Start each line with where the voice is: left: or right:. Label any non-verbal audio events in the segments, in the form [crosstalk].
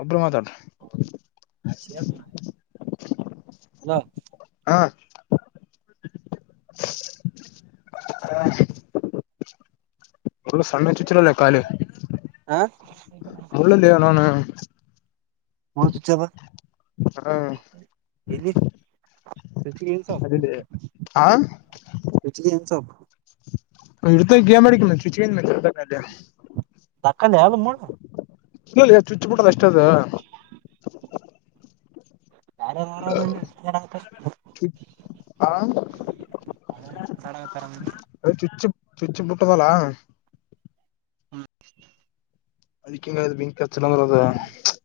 left: ಒಬ್ಬರು ಮಾತಾಡ
right: [inaudible] ಹಾ
left: [unintelligible] ಹ [unintelligible] ಒಳ ಸಣಯ ಚುಚರಲ್ಲೇ ಕಾಲ.
right: ಹ ಮುಳ್ಳು ಚುಚ್ಯದ.
left: ಹಾ.
right: ಚುಚ್ಚಿಗೆ ಏನ್ ಸೊಪ್
left: [unintelligible] ಆ
right: ಚುಚ್ಚಿಗೆ ಏನ್ ಸೊಪ್
left: ಇಡ್ತ ಗೇ ಮಾಡ ಮಂತ್ ಏನ್ ಮ
right: ದಧಕ್ಕಲಿ ಯಾವದುಮ್ಮ.
left: ಇ ಚುಚ್ಚ ಬಿಟ್ಟದ ಅಷ್ಟ ಅದ.
right: ನರತ್ತ.
left: ಆ
right: [unintelligible]
left: ಚುಚ್ಚಿ ಬಿಟ್ಟವಲಾ
right: ಹ್ಮ
left: ಅದಕ್ಕಿಂಗ ಬೆಂಕ [unintelligible]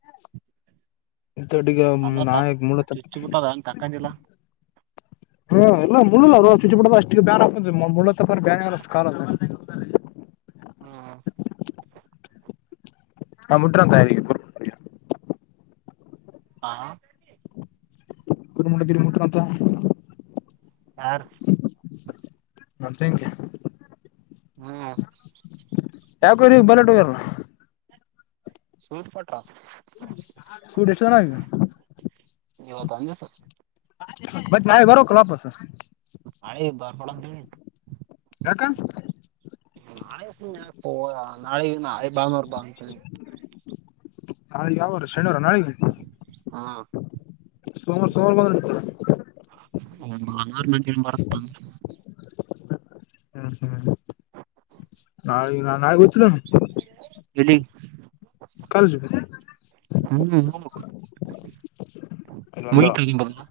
left: ಇಟಗ
right: ಅಲ್ಲ ತಕ್
left: ನಾಯಕ್ ಮೂಡತ
right: ಚುಚ್ಚಿ ಬಿಟ್ಟದ ಹಂಗ ತಕ್ಕಂದಿಲ್ಲ
left: ಹ್ಮ ಎಲ್ಲ ಮುಳ್ಳಲ್ಲ ರೋ ಚುಚಿಪಡದ ಅಷ್ಟ ಬ್ಯಾನಿ ಮುಳ್ಳ ತಕೋರಿ ಬ್ಯಾನಿ ಅಷ್ಟು ಕಾಲದು [unintelligible]
right: ಹ್ಮ್
left: ಹಾ ಮು. [unintelligible]
right: ಹಾ
left: ಕಮಟಗಿರಿ ಮುಟ್ಟಂತ
right: ಯಾರ್
left: ನಂತ ಹೇಂಗೆ
right: ಹ್ಮ್
left: ಯಾಕೋ ಇ ಬಲೆಟಹೋಗರಾ
right: ಸೂರ್ಪಟ್ಟ
left: ಸೂಟ್ ಎಷ್ಟು ಜನ ಆಗಿದೆ
right: [unintelligible]
left: ಮತ್ತ ನಾವೆ ಬರೋಕಲ್ಲ [unintelligible]
right: [unintelligible]
left: ಯಾಕ
right: ನಾಳಿಗಿ ನಾಳಿಗಿ ಬಾನೋಡ
left: ನಾಳೆ ಯಾವಾರ ಶನಿವಾರ ನಾಳೆಗಿ
right: ಹಾ
left: ಸೋಮಾರ ಸೋಮವಾರ ಬಂದತ್ತು
right: [unintelligible]
left: ಹ್ಮ್ ಹ್ಮ್ [unintelligible]
right: ಎಲ್ಲಿಗ
left: ಕಾಲೇಜಿಗೆ
right: ಹ್ಮ್ ಹ
left: ಅಲ್ಲೊಂದು
right: ಮುಗಿತಾದ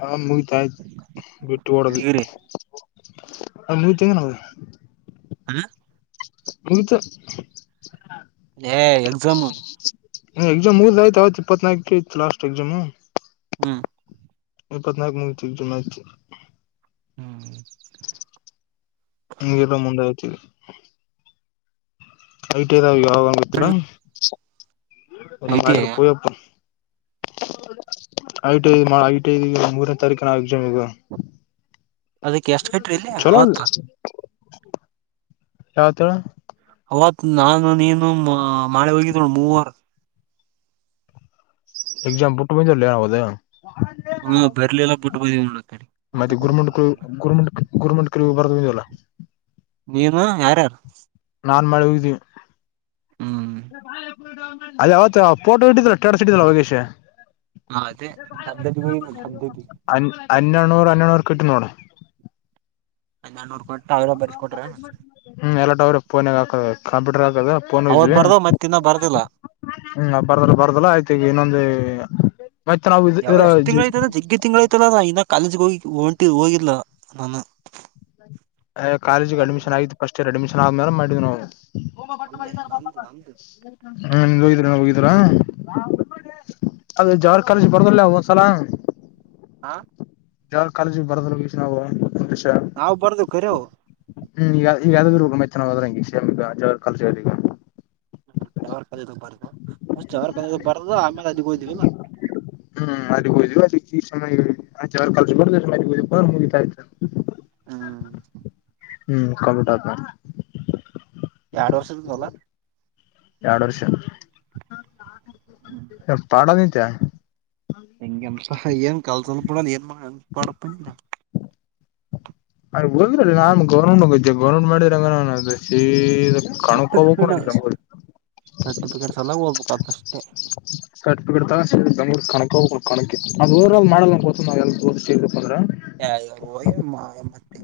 left: ಹಾ ಮುಗಿತಾಯ್ ಬಿಟ್ಟು ಓಡದವಿ
right: ಡಿಗ್ರಿ
left: [unintelligible]
right: ಹ
left: [unintelligible]
right: ಏ ಎಕ್ಸಾಮು
left: ಎಕ್ಸಾಮ್ ಮುಗದ ಹೋಯ್ತ ಅವತ್ತ ಇಪ್ಪತ್ನಾಲ್ಕು ಇತ್ತು ಲಾಸ್ಟ್ ಎಕ್ಸಾಮ್
right: ಹ್ಮ್
left: ಈ ಇಪ್ಪತ್ನಾಲ್ಕು ಮೂಗತಿ [unintelligible]
right: ಹ್ಮ್
left: [unintelligible] ಐಟ್ ಇದಾವ ಯಾವಂಗತ್ರ ಎಲ್ಲ
right: ಐ ಟಿ ಐ
left: ಮಾಡ್ರ ಪೂಯಪ್ಪ ಹೌದು ಐಟ್ ಐದು ಐ ಐದಗ ಮೂರನೇ ತಾರೀಕು ನಾವ ಎಕ್ಸಾಮ್ ಈಗ
right: ಅದಕ್ಕೆ ಎಷ್ಟ್ ಕಟ್ರಿ ಇಲ್ಲಿ
left: ಚಲೋ
right: ಅವತ್
left: ಯಾವತ ಹೇಳು
right: ಅವತ್ ನಾನು ನೀನು ಮಾಳೆ ಹೋಗಿದ ನೋಡ ಮೂವರ್
left: ಎಕ್ಜಾಮ್ ಬೀಟ್ಟು ಬಂದವಲೇ
right: ಹ್ಮ ಬರ್ಲಿಲ್ಲ ಬಿಟ್ಟು ಬಂದಿವ್ ನೋಡ ಕಡೆ ಎಷ್ಟ
left: ಮತ್ತೆ ಗುರ್ಮುಂ
right: ಕೊಡ್ಬೇಕಂತ
left: ಕ
right: ಅಂದ್ರ
left: ಗುರ್ಮುಂ ಗುರ್ಮುಕ ಹೋಗವ್ರ ಅದಿವಲ್ಲಾ ಹ
right: ನೀನು ಯಾರ ಯಾರು
left: ನಾನ್ ಮಾಳಾಹೋಗಿದೀವಿ
right: ಹ್ಮ್
left: ಅದೇ ಯಾವತ್ತ ಫೋಟೋ ಇಟ್ಟಿದ್ರ ಟ್ಯಾಡಸ್ ಇಟ್ಟಿದಲ್ಲ ಒಗೇಶ
right: ಹ ಅದೇ ಹಬ್ದದಿ ಹಬ್ದದಿ
left: ಅನ್ನಡಣ್ಣೂರು ಅನ್ನಡಣ್ಣೂರ್ ಕಟ್ಟಿ ನೋಡ
right: [unintelligible] ನೋಡ್ಕೊಂಡ
left: ಹ್ಮ ಎಲ್ಲಟ ಅವ್ರ ಫೋನಾಗ ಹಾಕ ಕಂಪ್ಯೂಟರ್ ದ
right: ಅವತ್
left: ಪಫೋನ್ೋಯಿದ್ವಿ
right: ಬರ್ದ ಮತ್ತ ಇನ್ನ ಬರ್ದಿಲ್ಲ
left: ಹ್ಮ್ ಬರ್ದಲ್ಲ ಬರ್ದಲ್ಲ ಆಯ್ತ ಈಗ ಇನ್ನೊಂದು ಮತ್ತೆ ನಾವು
right: ಯಾವ
left: ಇದರ
right: ಎಷ್ಟ ತಿಂಗಳ ಐತದ ಜಗ್ಿ ತಿಂಗಳ ಐತಲ್ಲ ನಾ ಇನ್ನ ಕಾಲಿ ಹ ಹೊಂಟ ಹೋಗಿಲ್ಲ ನಾನು
left: ಹ ಕಾಲೇಜಿಗೆ
right: ಅವಾಗ
left: ಅ್ಮಿಷನ್
right: ಏನು
left: ಆಗ್ ಸ್ಟ್ಯರ್ ಅಡ್ಮಿಷನ್ ಆದ್ಮೇಲೆ ಮಾಡ್ ನಾವು
right: ಅಲ್ಲೇ ನಮ್ದು ನಮ್ದು
left: ಹಾ ನಿ ಹೋಗಿದೀ್ರ ಹೋಗಿದೀರಾ ಅದ ಜವಾರ್ ಕಾಲಜ್ ಬರ್ದಲ್ಲ ಒಂದ್ಸಲ
right: ಹ
left: ಯಾವ ಕಾಲಜಿಗೆ ಬರದಲ್ ವಿೀಷಾವು
right: ನಾವವು್ ಬರ್ದು ಕರವು
left: ಹ್ಮ್ ಈಗ ಈಗ ಯ ಇ ಮೈ ಚನ ಹದ್ರ ಹಗ ಶಾಮಗ ಜ ಕಾ ಈಗ
right: ಹ್ಮ ಚಾವರ್ ಕದದ ಬರ್ದು ಮ ಚಾವರ್ ಕಾಯ ಬಾರದು ಆಮೇಲೆ ಅದಿೋಯ್ದಿವವಿಲ್ಲ
left: ಹ್ಮ್ ಮದ ಹೋದ್ವಿ ಅದಕ್ಕೆ ಈಯ ಕಲ್ಸ ಮುಗ ಆ್ತ
right: ಹ್ಮ್
left: ಹ್ಮ್ ಕಪಿಟ
right: ಎರಡು ವರ್ಷ ಮಲ್ಲ
left: ಎರಡು ವರ್ಷ ಪಾಡ ನಿತ್ಯ
right: ಹೆಂಗಸಹ ಏನ್ ಕಲ್ಸನ್ನಪಡ ಏನ್ ಪಡ ಪನ್ನಿಲ್ಲ
left: ಅ ಹೋಗ್ರ ನಾನ್ ಗೌರ್ಮೆಂಟ್ ಗೌರ್ಮೆಂಟ್ ಮಾಡಿದ್ರಂಗ ನ ಅ ಸ ಕಾಣು ಕೋಗ ಕನ
right: ಸರ್ಟಿಫಿಕೇಟ್
left: ಅಲ್ಲಿ ತ
right: ಸರ್ಟಿಫಿಕೇಟ್ ಸಲ ಹೋಗ್ಬೇಕತ್ ಅಷ್ಟೇ
left: ಸರ್ಟಿಫಿಕೇಟ್ ತ ಬೆಂಗ್ೂ ಕಕ ಹ ಕಕಕ್ಕೆ ಅದು ಮಾಡ ಗ ನಾವೇಳ
right: ಯಮ್ಮ ಮತ್ತೆ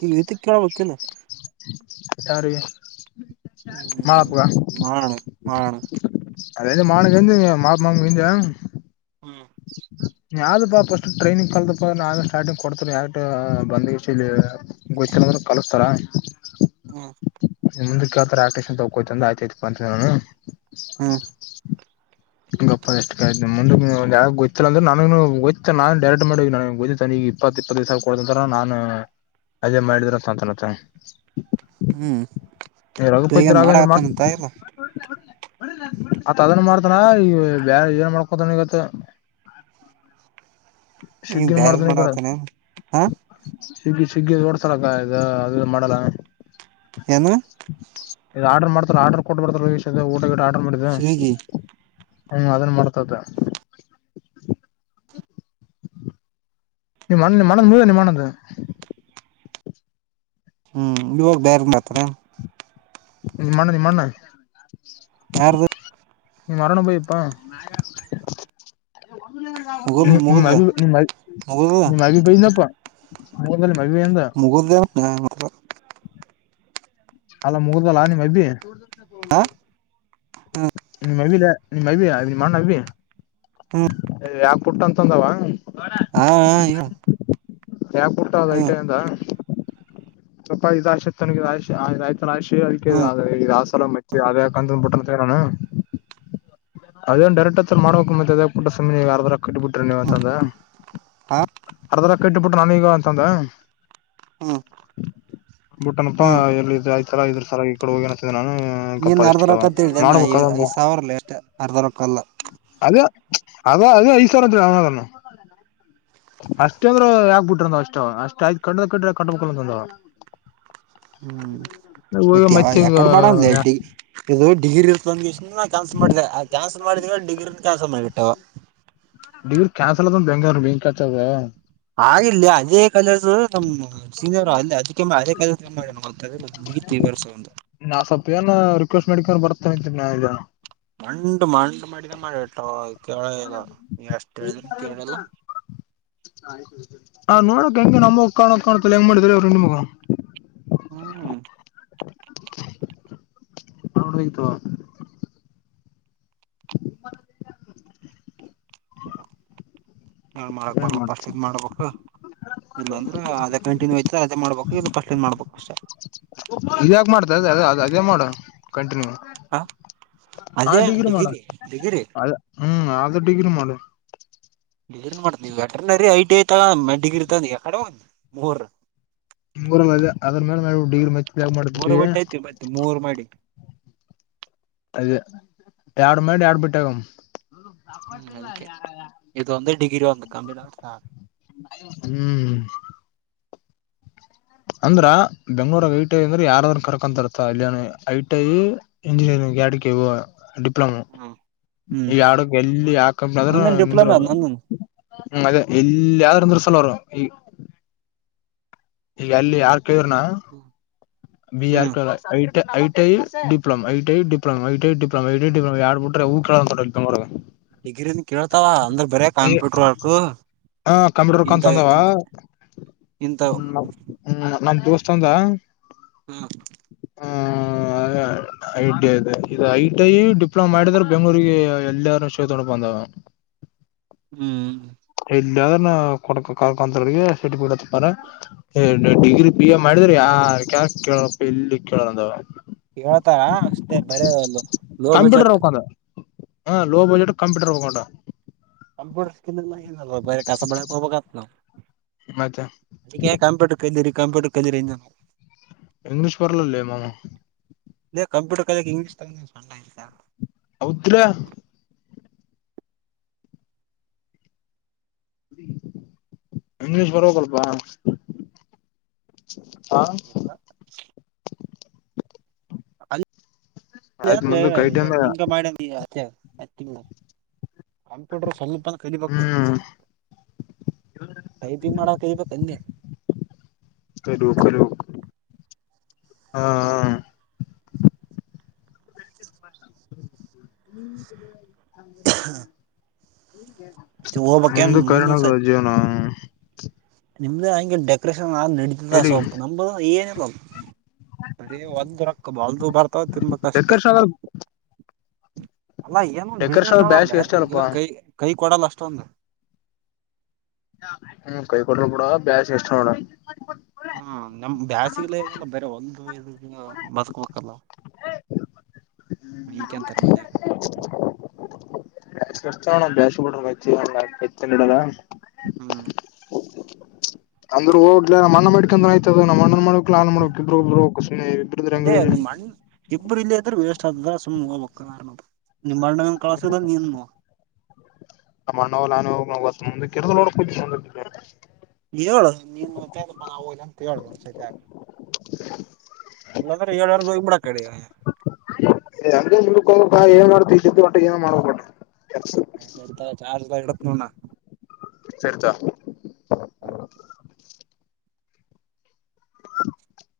right: ಕೇಳಕನು
left: ಯಿಗೆ
right: ಹ್ಮ ಮಾಡಾರಣ ಮಾಡಾರಣ
left: ಅದ ಮಾಾನು ಕಂದ ಮಾಪಮ್ಮಮ ಕಂದ
right: ಹ್ಮ್
left: ಫಸ್ಟ್ ಟ್ರೈನಿಂಗ್ ಕಲ್ದಪ್ಪ ನಾವ ಸ್ಟಾರ್ಟಿಂಗ್ ಕೊಡ್ತಾರ ಯಕ ಬಂದ ಗೊ್ಂದ ಕಲಿಸಸ್ತಾರ ಹ
right: ಹ್ಮ್
left: ಮು ಕೇಳ್ತ ತಗೋಯತಂದ ಆಯ್ತಾಯತ್ ಬಂತ ನಾನು
right: ಹ್ಮ್
left: ಗೊಪ್ಪ ಎಷ್ಟುಾಯ ಮು ಯ ಗೊತ್ತ ಇ ಅಂದ್ರೆ ನನಯ್ತ ನಾನ್ ಡೈರೆಕ್ಟ್ ಮಾಡ ನನ್ತಗ ಇಪ್ಪತ್ ಇಪ್ಪತ್ತೈದು ಸಾವಿರ ಕೊಡತಂತ ನಾನು ಅದೇ ಮಾಡಿದ್ರ ಸಾತಾನತ್ತ
right: ಹ್ಮ್
left: ರಘುಪತಿ
right: ಬೇಗನ್
left: ರಾಘವಂದ್ರ ಮಾಡ
right: ಮಾಡಾಕತ್ತಾನಂತ ಇಲ್ಲ
left: ಅತ್ ಅದನ್ ಮಾಡ್ತಾನ ಈ ಬ ಏನ್ ಮಾಡ್ಕೊತನ್ಗತ್ತ
right: ಈಗ
left: ಸಿಗ್ಗನ್
right: ಬ್ಯಾರ
left: ಮಾಡ್ದನೆ ಈ ಕಡೆ
right: ಮಾಡತಾನ ಹಾ
left: ಶಗ್ಗಿ ಶಗ್ಗಿ ಓಡ್ಸಲಕ್ಕ ಇ ಅದು ಮಾಡಲ್ಲ
right: ಏನು
left: ಇ ಆರ್ಡರ್ ಮಾಡ್ತಾರ ಆರ್ಡರ್ ಕೊಟ್ಟ ಬರ್ತಾರ ಊಟ ಆರ್ಡರ್ ಮಾಡಿದ್ದ
right: ಸ್ವಿಗಿ
left: ಹ್ಮ ಅದನ್ನ ಮಾಡ್ತ್ದ ನಿಣ್ಣ ನಿ ಮಣದ ಮುದ ನಿ ಮಣಂದು
right: ಹ್ಮ್ ಇವಾಗ ಬೇರೆ ಮಾತಾರ
left: ನಿಮ್ಮ ಅಣ್ಣ ನಿಮ್ಮಣ್ಣ
right: ಯ
left: ನೀ ಮರರಣಬಯಪ್ಪಾ ನೀ
right: ಮುಗದ
left: ನಿ
right: ಮುಗದ
left: ನಿ್ ನಿಮ್ಮ್ ಬನಪ್ಪ
right: ಮುಗುಲ್ದೇವ ನ
left: ಅಲ್ಲ ಮುಗುದಲ್ಲ ನಿಮ್ಮ್ ಅಬಿ
right: ಹಾ
left: ನಿಮ್ ಮವಿ ನಿಮ್ ಮೈವಿ ಅವ ಮಾಡ ನಿ
right: ಹ್ಮ್
left: ಯಾಕ ಪುಟ್ಟ ಅಂತಂದಾವ
right: ಹಾ
left: ಯಾಕ ಹುಟ್ಟದ ಐಟ
right: ಹ್ಮ್ ಹ್ಮ್
left: ಎಂದ ಸ್ವಪ ಇದಾಶ ತ ರಾಿ ರತನ ರಾಶಿ
right: ಹ್ಮ್
left: ಅದ್ರ ಈದು ಆ ಸಲ ಮೆಚ್ಚಿ ಅದಂದ ಬಿುಟ್ಟಂತ ಹಣ ಅದೇನ್ ಡೈರೆಕ್ಟ್ ಹತ್ತತ್ರರ ಮಾಡಕಕ್ ಮತ್ತೆ ಅದ ಪುಟ್ಟ ಸಮಿ ಯಾರರ ಕಟ್ಟಬಿಟ್ರಿ ನೀವ
right: ಹ್ಮ್
left: ಅಂತಂದ
right: ಹಾ
left: ಅರ್ಧಲ್ಲಕ್ಕ ಇಟ್ಟಬಿಟ್ರೆ ನಾನೀಗ ಅಂತಂದ
right: ಹ್ಮ್
left: ಬುಟ್ಟನಪ್ಪಾ
right: ಹ್ಮ್
left: ಎಲ್ಲ ಇದ್ ತರ ಇದ್ರ ತರ ಈ ಕಡೆ ಹೋಗಿ ನತಿದ್ದ ನಾನು ಹ್ಮ
right: ನೀನ್ ಅರ್ಧ
left: ಕಪ್ಪಷ್ಟ
right: ರೊಕ್ಕ ಅಂತ ಹೇಳಿದೆ
left: ಮಾಡ್ಬೇಕದ ಒಬ್ಬ
right: ಐದ್ ಸಾವಿರಲ್ಲ ಎಷ್ಟ ಅರ್ಧ ರೊಕ್ಕ ಅಲ್ಲ
left: ಅದ ಅದ ಅದ ಐ ಸಾವಿರ ಅಂತ ಅವನನು ಅಷ್ಟ ಅಂದ್ರ ಯಾಗ್ ಬಿಟ್ರಂದ್ ಅಷ್ಟ್ ಅಷ್ಟ್ ಆಯ್ ಕ ಕ್ರ ಕಟ್ಟಬೇಕಂದವು ಹೋಗಿ ಮತ್ತೆ ಈಗ
right: ಎಕಡೆ ಮಾಡನ್ ಡ್ಡಿ ಇ ಡಿಗ್ರಿ ಇ ಬಂದ ನಾ ಕ್ಯಾನ್ಲ್ ಮಾಡಿದೆೆ ಆ ಕ್ಯಾನ್ಸಲ್ ಮಾಡಿದ ಡಿಗ್ರಿ ಕ್ಯಾನ್ಸಲ್ ಮಾಡಿಟ್ಟೆ
left: ಡಿಗ್ರಿ ಕ್ಯಾನ್ಸಲ್ ಅದಂದು ಬೆಂಗೂರು ಮೀನ್ ಕಚದ
right: ಆಗಿಲ್ಲ ಅದೇ ಕಲಸು ನಮ್ಮ್ ಸೀನಿಯರ್ ಅಲ್ಲಿ ಅದಕ್ಕೆಮ್ಮ ಅದೇ ಕಾಲದೆತಿವಸ ಒಂದು
left: ನಾ ಸ್ವಪಏನ ರಿಕ್ವೆಸ್ಟ್ ಮಾಡಿಕಕೊಂಡು ಬರ್ತೇತ್ರಿ ನ ಜನ
right: ಮಂಡು ಮಂಡು ಮಾಡಿದ ಮಾಡ ಕೇಳಿಲ್ಲ ಎಷ್ಟ್ ಹೇಳಿದ್ರಿ ಕೇಳಿಲ್ಲ
left: ಹ ನೋಡಕ್ ಹೆಂಗಗೆ ನಮಗ್ ಕಾಣಕ್ ಕಾಣತ್ತ ಹೆಂಗ್ ಮಾಡಿದ್ರ ಅವರು ಹೆಂಡ ಮಗ
right: ಹ್ಮ್
left: ಹೋಡ್ೋಗತವಾ
right: ಏ ಮಾಡಕ್
left: ಏನ್
right: ಬರ್ಲ
left: ಮಾಡ
right: ಪಫಸ್ಟ್ ಇದ್ ಮಾಡ್ಬೇಕಕ್ ಇಲ್ಲ ಅಂದ್ರೆ ಅದೇ ಕಂಟಿನ್ಯೂ ಐ್ ಅದೇ ಮಾಡ್ಬೇಕು ಇ ಕಷ್ಟನ್ ಮಾಡ್ಬೇಕು ಅಷ್ಟೆ
left: ಇದ ಯಾಕ ಮಾಡ್ತ ಅ ಅ ಅದೇ ಮಾಡ ಕಂಟಿನ್ಯೂ
right: ಹ
left: ಆ
right: ಅದೇ
left: ಡಿಗ್ರಿ ಮಾಡ
right: ಡಿಗ್ರಿ
left: ಅ ಹ್ಮ್ ಆದದು ಡಿಗ್ರಿ ಮಾಡು
right: ನ್ ಮಾಡ ನೀ ವೆಟರ್ನರಿ ಐ ಟಿ ಐತ ಡಿಗ್ರಿಡೆ ಮೂರ
left: ಮೂರಲ್ಲ ಇದೆ ಅದ್ರ ಮೇಲೆ ನ ಡಿಗ್ರಿ ಮ
right: ಮೂರು ಬಟ್ಟೆ ಐತಿ ಮತ್ತೆ ಮೂರ್ ಮಾಡಿ
left: ಅದ ಎಡು ಮೇಡಿ ಎರಡು ಬಿಟ್ಟಾಗ
right: ಹ್ಮ್ ಅದಕ್ಕೆ ಇದು ಒಂದ ಡಗ್ರಿ ಅಂದು ಕಂಪ್ಲೀಟ್ ಆ
left: ಹ್ಮ್ ಅಂದ್ರ ಬೆಂಗ್ಳೂರ್ಗ್ ಐಟಿಐ ಅಂದ್ರೆ ಯಾರಾದ್ರ ಕರ್ಕಂತತ ಇಲ್ಲಿ ಐ ಟಿ ಐ ಇಂಜಿನಿಯರಿಂಗ್ ಗಾಡ್ಕವ ಡಿಪ್ಲೊಮ
right: ಹ್ಮ್ ಹ್ಮ್
left: ಈಗ ಆಡಕ್ ಎಲ್ಲಿ ಯಾಕಂಬಾದ್ರೂ
right: ನಂದನ್ ಡಿಪ್ಲೊಮೆ
left: ನಿಂದ್ರಾಗ
right: ಅದ್ ನಂದನ್
left: ಹ್ಮ್ ಅದೇ ಎಲ್ಲಯ್ದ್ರ ಅಂದ್ರ ಸಲರು ಈ ಈಗ ಅಲ್ಲಿ ಯಾರ್ ಕೇಳ್ರನಾ ಬಿ ಯಾರ್
right: ಹ್ಮ್
left: ಕ I T I ITI diploma ITI diploma ITI diploma ಐ ಪ್ಲಮ ಯಾರ್ ಬಿಟ್ರೆಊ
right: ಡಿಗ್ರಿ ದ ಕೇಳ್ತಾವ ಅಂದ್ರ ಬರೇ ಕಾಂಪ್ಯೂಟರ್ ವರ್ಕ್
left: ಹ ಕಂಪ್ಯೂಟರ್
right: ಇಂತ
left: ಕಲ್ತವ ಅಂದಾವ
right: ಇಂತ
left: ಹ್ಮ್ ಹ್ಮ್ ನಮ ದೋಸ್ತ ಅದ
right: ಹಾ
left: ಹ್ಮ ಐ ಟಿ ಇದೆ ಇದು ಐ ಟಿ ಡಿಪ್ಲೊಮಾ ಮಾಡಿದ್ರ ಬೆಂಗಗಳೂರಿಗೆ ಎಲ್ಲಾರು ಶ ತೊಂಡ ಬಂದವ
right: ಹ್ಮ್
left: ಇಲ್ಲಿದ ಕೊ ಕಕಾಂತರಿಗೆ ಡಿಗ್ರಿ ಬಿ ಎ ಮಾಡಿದ್ರ ಯ ಹಾ ಕ ಕೇಳೋಪ್ಪ ಇಲ್ಲಿ ಕೇಳದ
right: ಹೇಳ್ತಾರಾ ಅಷ್ಟೇ ಬರಲ್ಲ ಲೋ ಬಜೆಟ್
left: ಹಾಂ ಲೋ ಬಡ್ಜೆಟ್ ಕಂಪೂಟರ್ ಹಕ್ಕಂಟ
right: ಕಂಪ್ಯೂಟರ್ ಸ್ಕ ನ ಬರ ಕಸ ಮ ಬತ್ ನ
left: ಮತ್ತೆ
right: ಅ ಕಂಪ್ಯೂಟರ್ ಕಲಿರಿ ಕಂಪ್ಯೂಟರ್ ಕಲಿರಿ.
left: ಇಂಗ್ಲಿಷ್ ಬರಲಲ್ಲೇ ಮಮ್ಮ.
right: ಕಂಪ್ಯೂಟರ್ ಇಂಗ್ಲೀಷ್ ತ.
left: ಹೋದ್ರ. ಇಂಗ್ಲಿಷ್ ಬರಬೇಕು ಲಪ್ಪಾ.
right: ಇಲ್ ಅ
left: ಆಯ್ತ್ ಮುಂದಕ್
right: ಅಂದ
left: ಐಟಮ
right: ನಿಂಗ ಮಾಡ. ಕಂಪ್ಯೂಟರ್ನಲ್ಲಿ. ಕಲಿಬೇಕ
left: ಹ್ಮ್ ಕಲಿಬೇಕು ಕಲಿಬೇಕು ಹಾ ಹಾ. ನೀ
right: ಹಾ
left: ಮುಂದು
right: ಮುಂದಿನ
left: ಕಲಿದ ಜೀವನ.
right: ನಿಮ್ದೇ ಹಂಗೆ ಡೆಕೋರೇಷನ್ ಆದ ನಡತಿದ್ದ
left: ಎಲ್ಲಿ
right: ಸೊಪು ನಂಬ ಏನ ಇಲ. ಅರಿ ಒಂದ ರೊಕ್ಕ ಬಲ್ದು ಬರ್ತಾವ ತುಂಬಾ ಕಷ್ಟೆ.
left: ಡೆಕರ್ಷನ್
right: ಅಲ್ಲಾ ಏನೊಂದ ಬಿಸ್ನೆಸ್
left: ಡೆಕರ್ಷನ್ ಬ್ಯಾಸ್ ಎಷ್ಟ ಅಲ್ಪ
right: ಆಲ್ಲಗ ಕೈ ಕೈ ಕೊಡಲ್ಲ ಅಷ್ಟೊಂದು.
left: ಹ್ಮ ಕೈ ಕೊಟ್ರರು ಕೂಡ ಬ್ಯಾಸ ಎಷ್ಟ ನೋಡ.
right: ಹ್ಮ ನಮ್ ಬ್ಯಾಸಿಗ್ಲಲ್ಲ ಬರ ಒಂದು ಇದ ಬದುಕಬೇಕಲ್ಲ. ವಿಕನ್ ತರ್ಮನ.
left: ಅಣ್ಣ ಬೇಷ ಬಿಡ್ರಡದ
right: ಹ್ಮ್
left: ಅಂದ್ರರು ಹೋಗ್ ನ ಅ್ಣ ಮಾಡಕಂದ್ರ ಆಯ್ತದ ನ ಅಣ್ಣ ಮಾಡಕ್ ನಾನ್ ಮಾಡಕ್ ಇದ್ರರುಬ್ ಹೋಗ. ಇಬ್ಬರು [unintelligible]
right: ಇಬ್ಬರು ಇಲ್ಲೇ ಇದ್ದೀರಾ ವೇಸ್ಟ್ ಆದದ ಸುಮ ಹವ್ ಆರ ನಿಮ್ ಅಣ್ಣ ಕಳಸ ನೀನ್ ನೋ
left: ನ ಮಣ್ಣೋಲ್ಲಾನ ಮು ಕೆ [unintelligible]
right: ಹೇಳ ನೀ ಅಂತ ಹೇಳಬ ಸೈ ಆ.
left: [unintelligible]
right: ಅಲ್ಲಾದ ಎಏಾರ ದ [unintelligible]
left: ಅಂಗ ಮುಂದ ಹೋಗಬೇಕ ಏನ್ ಮಾಡ್ತ ಇದಿದ್ದು ಒಟ್ಟ ಏನೋ ಮಾಡ್ಬೇಕಕ್ಟ.
right: ಚಾರ್ಜ್ ಇಲ್ಲ ಇದತನೊಡ
left: ಸರಿ ತೋ.
right: ಹ್ಮ
left: ಹ.